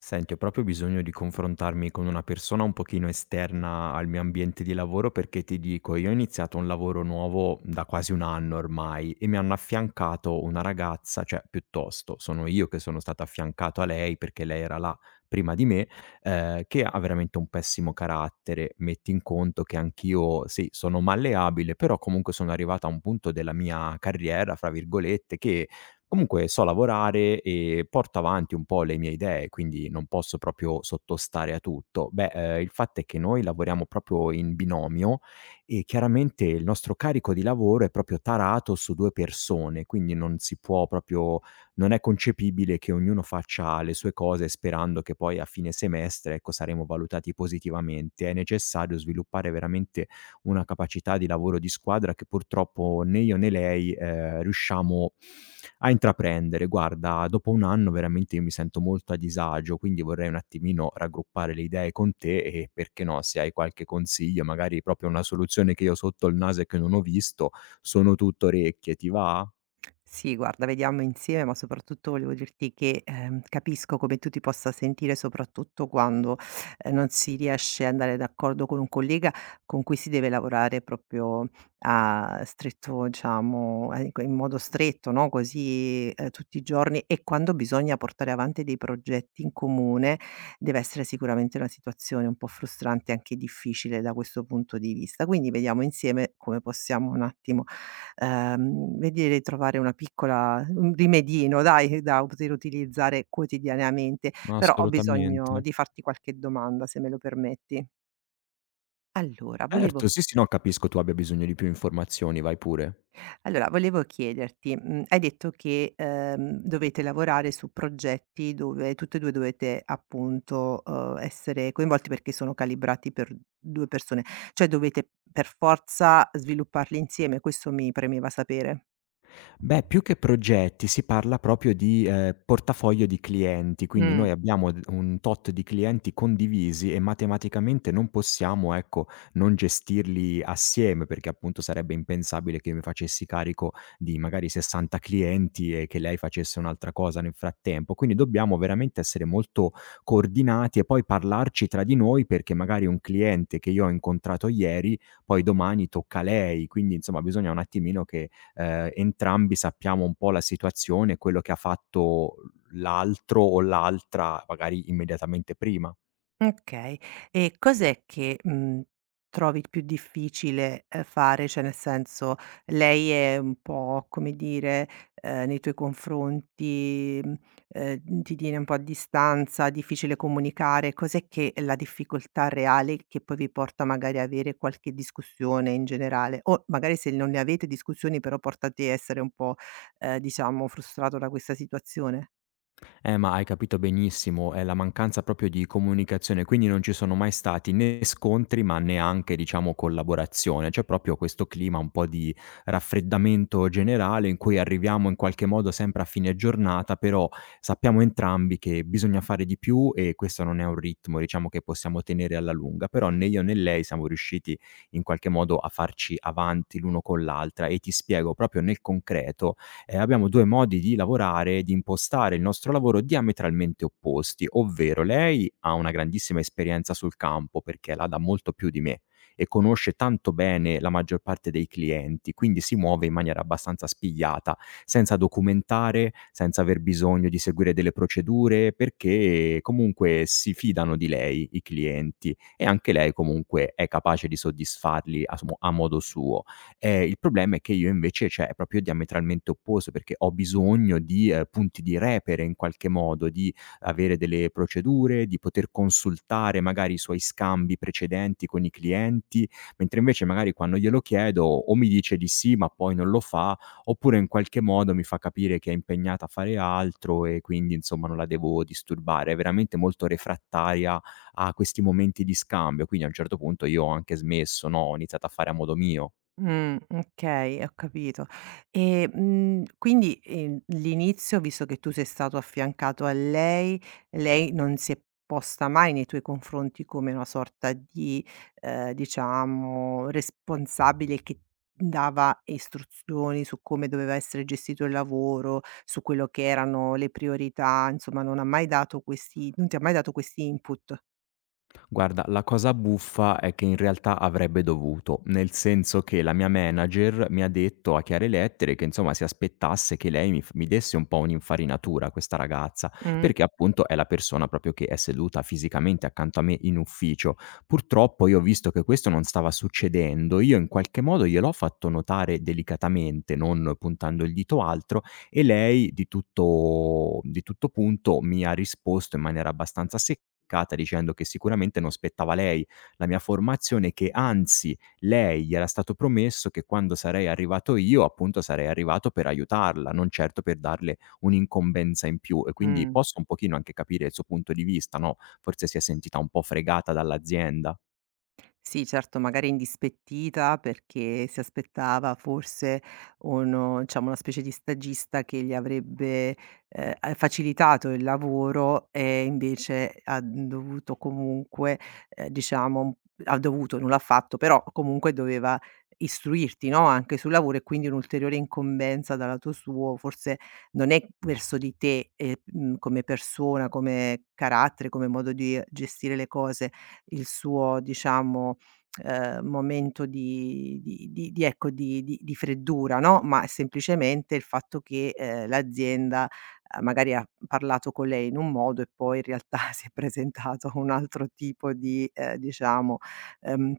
Senti, ho proprio bisogno di confrontarmi con una persona un pochino esterna al mio ambiente di lavoro perché ti dico, io ho iniziato un lavoro nuovo da quasi un anno ormai e mi hanno affiancato una ragazza, cioè piuttosto sono io che sono stato affiancato a lei perché lei era là prima di me, che ha veramente un pessimo carattere. Metti in conto che anch'io, sì, sono malleabile, però comunque sono arrivato a un punto della mia carriera, fra virgolette, che comunque so lavorare e porto avanti un po' le mie idee, quindi non posso proprio sottostare a tutto. Beh, il fatto è che noi lavoriamo proprio in binomio e chiaramente il nostro carico di lavoro è proprio tarato su 2 persone, quindi non si può proprio, non è concepibile che ognuno faccia le sue cose sperando che poi a fine semestre, ecco, saremo valutati positivamente. È necessario sviluppare veramente una capacità di lavoro di squadra che purtroppo né io né lei, riusciamo a intraprendere. Guarda, dopo 1 anno veramente io mi sento molto a disagio, quindi vorrei un attimino raggruppare le idee con te e, perché no, se hai qualche consiglio, magari proprio una soluzione che io ho sotto il naso e che non ho visto, sono tutto orecchie. Ti va? Sì, guarda, vediamo insieme, ma soprattutto volevo dirti che, capisco come tu ti possa sentire, soprattutto quando, non si riesce ad andare d'accordo con un collega con cui si deve lavorare proprio a stretto diciamo, in modo stretto, no, così, tutti i giorni e quando bisogna portare avanti dei progetti in comune, deve essere sicuramente una situazione un po' frustrante e anche difficile da questo punto di vista. Quindi vediamo insieme come possiamo un attimo vedere di trovare una piccola un rimedino dai, da poter utilizzare quotidianamente, però ho bisogno Assolutamente. di farti qualche domanda, se me lo permetti. Allora volevo Certo, sì, sì, no, capisco tu abbia bisogno di più informazioni, vai pure. allora volevo chiederti, hai detto che, dovete lavorare su progetti dove tutte e 2 dovete appunto, essere coinvolti perché sono calibrati per 2 persone, cioè dovete per forza svilupparli insieme, questo mi premeva sapere. Beh, più che progetti si parla proprio di, portafoglio di clienti, quindi Mh. noi abbiamo d un tot di clienti condivisi e matematicamente non possiamo, ecco, non gestirli assieme, perché appunto sarebbe impensabile che io mi facessi carico di magari 60 clienti e che lei facesse un'altra cosa nel frattempo. Quindi dobbiamo veramente essere molto coordinati e poi parlarci tra di noi, perché magari un cliente che io ho incontrato ieri, poi domani tocca a lei, quindi insomma bisogna un attimino che entrambi sappiamo un po' la situazione e quello che ha fatto l'altro o l'altra magari immediatamente prima. Okay. E cos'è che, trovi più difficile, fare? Cioè, nel senso, lei è un po', come dire, nei tuoi confronti, ti tiene un po' a distanza, difficile comunicare? Cos'è che è la difficoltà reale che poi vi porta magari a avere qualche discussione in generale? O magari se non ne avete discussioni, però porta te a essere un po', diciamo frustrato da questa situazione? Ma hai capito benissimo, è la mancanza proprio di comunicazione, quindi non ci sono mai stati né scontri, ma neanche, diciamo, collaborazione. C'è proprio questo clima un po' di raffreddamento generale in cui arriviamo in qualche modo sempre a fine giornata, però sappiamo entrambi che bisogna fare di più e questo non è un ritmo, diciamo, che possiamo tenere alla lunga, però né io né lei siamo riusciti in qualche modo a farci avanti l'uno con l'altra e ti spiego proprio nel concreto. Eh, abbiamo 2 modi di lavorare, di impostare il nostro lavoro diametralmente opposti, ovvero lei ha una grandissima esperienza sul campo perché la dà molto più di me e conosce tanto bene la maggior parte dei clienti, quindi si muove in maniera abbastanza spigliata, senza documentare, senza aver bisogno di seguire delle procedure, perché comunque si fidano di lei i clienti e anche lei comunque è capace di soddisfarli a modo suo. Il problema è che io invece, cioè, è proprio diametralmente opposto, perché ho bisogno di, punti di repere in qualche modo, di avere delle procedure, di poter consultare magari i suoi scambi precedenti con i clienti, mentre invece magari quando glielo chiedo o mi dice di sì, ma poi non lo fa, oppure in qualche modo mi fa capire che è impegnata a fare altro e quindi insomma non la devo disturbare. È veramente molto refrattaria a questi momenti di scambio, quindi a un certo punto io ho anche smesso, no, ho iniziato a fare a modo mio. Okay, ho capito. E, quindi, l'inizio, visto che tu sei stato affiancato a lei, lei non si è posta mai nei tuoi confronti come una sorta di, diciamo responsabile che dava istruzioni su come doveva essere gestito il lavoro, su quello che erano le priorità, insomma non ti ha mai dato questi input. Guarda, la cosa buffa è che in realtà avrebbe dovuto, nel senso che la mia manager mi ha detto a chiare lettere che insomma si aspettasse che lei mi desse un po' un'infarinatura, questa ragazza, Mh, perché appunto è la persona proprio che è seduta fisicamente accanto a me in ufficio. Purtroppo io ho visto che questo non stava succedendo, io in qualche modo gliel'ho fatto notare delicatamente, non puntando il dito altro, e lei di tutto punto mi ha risposto in maniera abbastanza seccata dicendo che sicuramente non spettava a lei la mia formazione, che anzi lei gli era stato promesso che quando sarei arrivato io, appunto, sarei arrivato per aiutarla, non certo per darle un'incombenza in più. E quindi mh. posso un pochino anche capire il suo punto di vista, no, forse si è sentita un po' fregata dall'azienda. Sì, certo, magari indispettita perché si aspettava forse uno diciamo, una specie di stagista che gli avrebbe, a facilitato il lavoro e invece ha dovuto comunque, diciamo ha dovuto, non l'ha fatto, però comunque doveva istruirti, no, anche sul lavoro e quindi un'ulteriore incombenza dal lato suo forse non è verso di te, come persona, come carattere, come modo di gestire le cose, il suo diciamo, momento di ecco, di freddura, no, ma è semplicemente il fatto che, l'azienda, magari ha parlato con lei in un modo e poi in realtà si è presentato un altro tipo di, diciamo, ehm,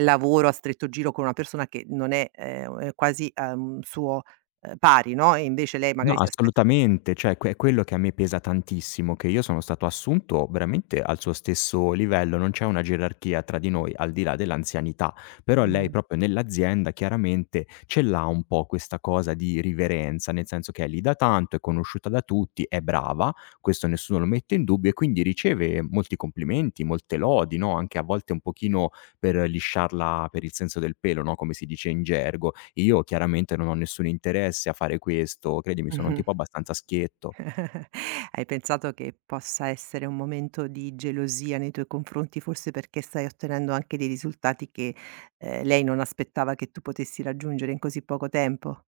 lavoro a stretto giro con una persona che non è, è quasi, suo, pari, no, e invece lei No, magari si aspetta assolutamente, cioè que è quello che a me pesa tantissimo, che io sono stato assunto veramente al suo stesso livello, non c'è una gerarchia tra di noi al di là dell'anzianità, però lei mh. proprio nell'azienda chiaramente ce l'ha un po' questa cosa di riverenza, nel senso che è lì da tanto, è conosciuta da tutti, è brava, questo nessuno lo mette in dubbio e quindi riceve molti complimenti, molte lodi, no, anche a volte un pochino per lisciarla per il senso del pelo, no, come si dice in gergo. Io chiaramente non ho nessun interesse a fare questo, credimi sono un Mh-mh. tipo abbastanza schietto. Hai pensato che possa essere un momento di gelosia nei tuoi confronti, forse perché stai ottenendo anche dei risultati che, lei non aspettava che tu potessi raggiungere in così poco tempo?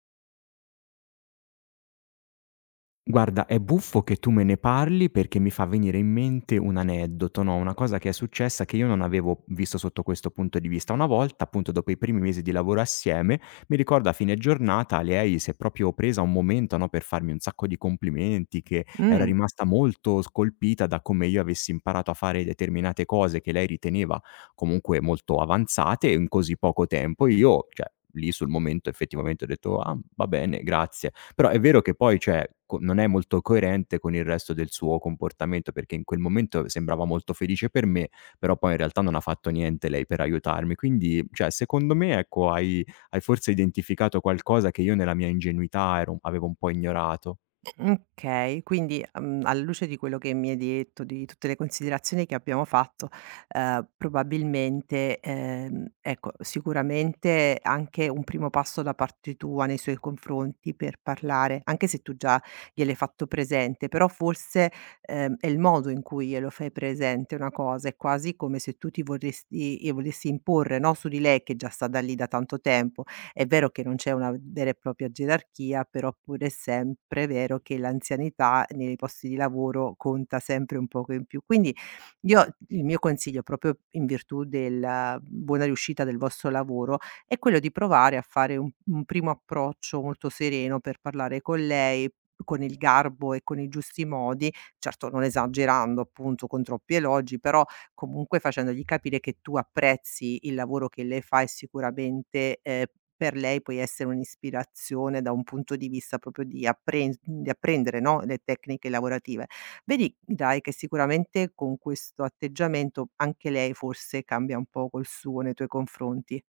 Guarda, è buffo che tu me ne parli perché mi fa venire in mente un aneddoto, no, una cosa che è successa che io non avevo visto sotto questo punto di vista. Una volta, appunto, dopo i primi mesi di lavoro assieme, mi ricordo a fine giornata lei si è proprio presa un momento, no, per farmi un sacco di complimenti, che era Mh. rimasta molto scolpita da come io avessi imparato a fare determinate cose che lei riteneva comunque molto avanzate in così poco tempo. Io, cioè, lì sul momento effettivamente ho detto: "Ah, va bene, grazie." Però è vero che poi, cioè, co non è molto coerente con il resto del suo comportamento, perché in quel momento sembrava molto felice per me, però poi in realtà non ha fatto niente lei per aiutarmi. Quindi, cioè, secondo me, ecco, hai forse identificato qualcosa che io nella mia ingenuità ero avevo un po' ignorato. Okay, quindi, alla luce di quello che mi hai detto, di tutte le considerazioni che abbiamo fatto, probabilmente, ecco, sicuramente anche un primo passo da parte tua nei suoi confronti per parlare, anche se tu già gliel'hai fatto presente, però forse, è il modo in cui glielo fai presente una cosa, è quasi come se tu ti vorresti e volessi imporre, no, su di lei che già sta da lì da tanto tempo. È vero che non c'è una vera e propria gerarchia, però pure è sempre vero che l'anzianità nei posti di lavoro conta sempre un poco in più. Quindi io il mio consiglio, proprio in virtù della buona riuscita del vostro lavoro, è quello di provare a fare un primo approccio molto sereno per parlare con lei, con il garbo e con i giusti modi, certo non esagerando appunto con troppi elogi, però comunque facendogli capire che tu apprezzi il lavoro che lei fa e sicuramente, per lei puoi essere un'ispirazione da un punto di vista proprio di apprendere, no, le tecniche lavorative. Vedrai che sicuramente con questo atteggiamento anche lei forse cambia un po' col suo nei tuoi confronti.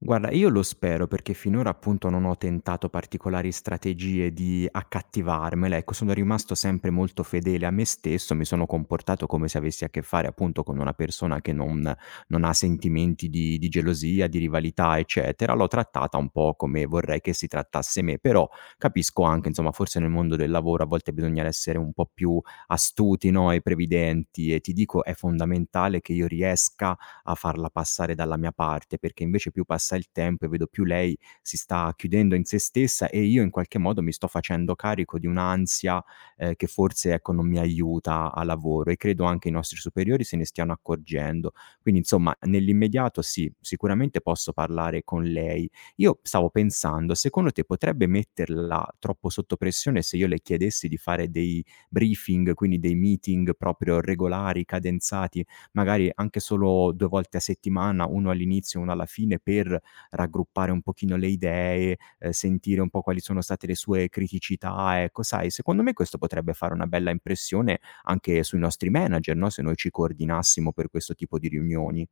Guarda, io lo spero perché finora appunto non ho tentato particolari strategie di accattivarmela, ecco, sono rimasto sempre molto fedele a me stesso, mi sono comportato come se avessi a che fare appunto con una persona che non ha sentimenti di gelosia, di rivalità, eccetera. L'ho trattata un po' come vorrei che si trattasse me, però capisco anche, insomma, forse nel mondo del lavoro a volte bisogna essere un po' più astuti, no? E previdenti e ti dico, è fondamentale che io riesca a farla passare dalla mia parte, perché invece più passa il tempo e vedo più lei si sta chiudendo in se stessa e io in qualche modo mi sto facendo carico di un'ansia, che forse, ecco, non mi aiuta a lavoro e credo anche i nostri superiori se ne stiano accorgendo. Quindi insomma, nell'immediato sì, sicuramente posso parlare con lei. Io stavo pensando, secondo te potrebbe metterla troppo sotto pressione se io le chiedessi di fare dei briefing, quindi dei meeting proprio regolari, cadenzati? Magari anche solo 2 volte a settimana, 1 all'inizio e 1 alla fine per raggruppare un pochino le idee, sentire un po' quali sono state le sue criticità, ecco, sai, secondo me questo potrebbe fare una bella impressione anche sui nostri manager, no, se noi ci coordinassimo per questo tipo di riunioni.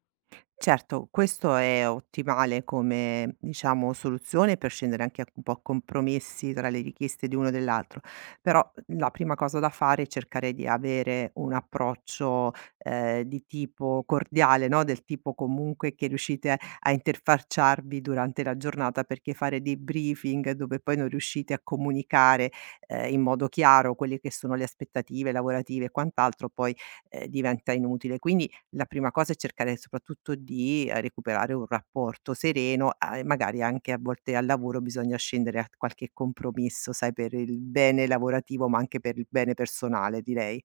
Certo, questo è ottimale come, diciamo, soluzione per scendere anche a un po' a compromessi tra le richieste di uno e dell'altro, però la prima cosa da fare è cercare di avere un approccio di tipo cordiale, no? Del tipo comunque che riuscite a interfacciarvi durante la giornata, perché fare dei briefing dove poi non riuscite a comunicare in modo chiaro quelle che sono le aspettative lavorative e quant'altro poi diventa inutile. Quindi la prima cosa è cercare soprattutto di, recuperare un rapporto sereno, a e magari anche a volte al lavoro bisogna scendere a qualche compromesso, sai, per il bene lavorativo, ma anche per il bene personale direi.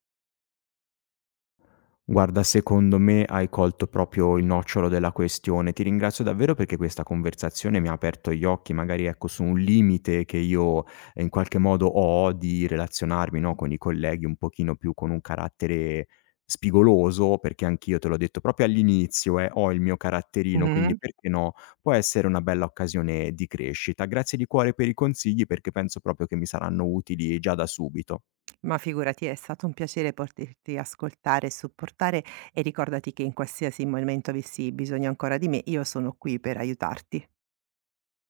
Guarda, secondo me hai colto proprio il nocciolo della questione. Ti ringrazio davvero perché questa conversazione mi ha aperto gli occhi, magari ecco, su un limite che io, in qualche modo ho di relazionarmi, no, con i colleghi un pochino più con un carattere spigoloso, perché anch'io te l'ho detto proprio all'inizio, ho il mio caratterino, quindi Mh-mh. perché no? Può essere una bella occasione di crescita. Grazie di cuore per i consigli perché penso proprio che mi saranno utili già da subito. Ma figurati, è stato un piacere poterti ascoltare e supportare e ricordati che in qualsiasi momento avessi bisogno ancora di me, io sono qui per aiutarti.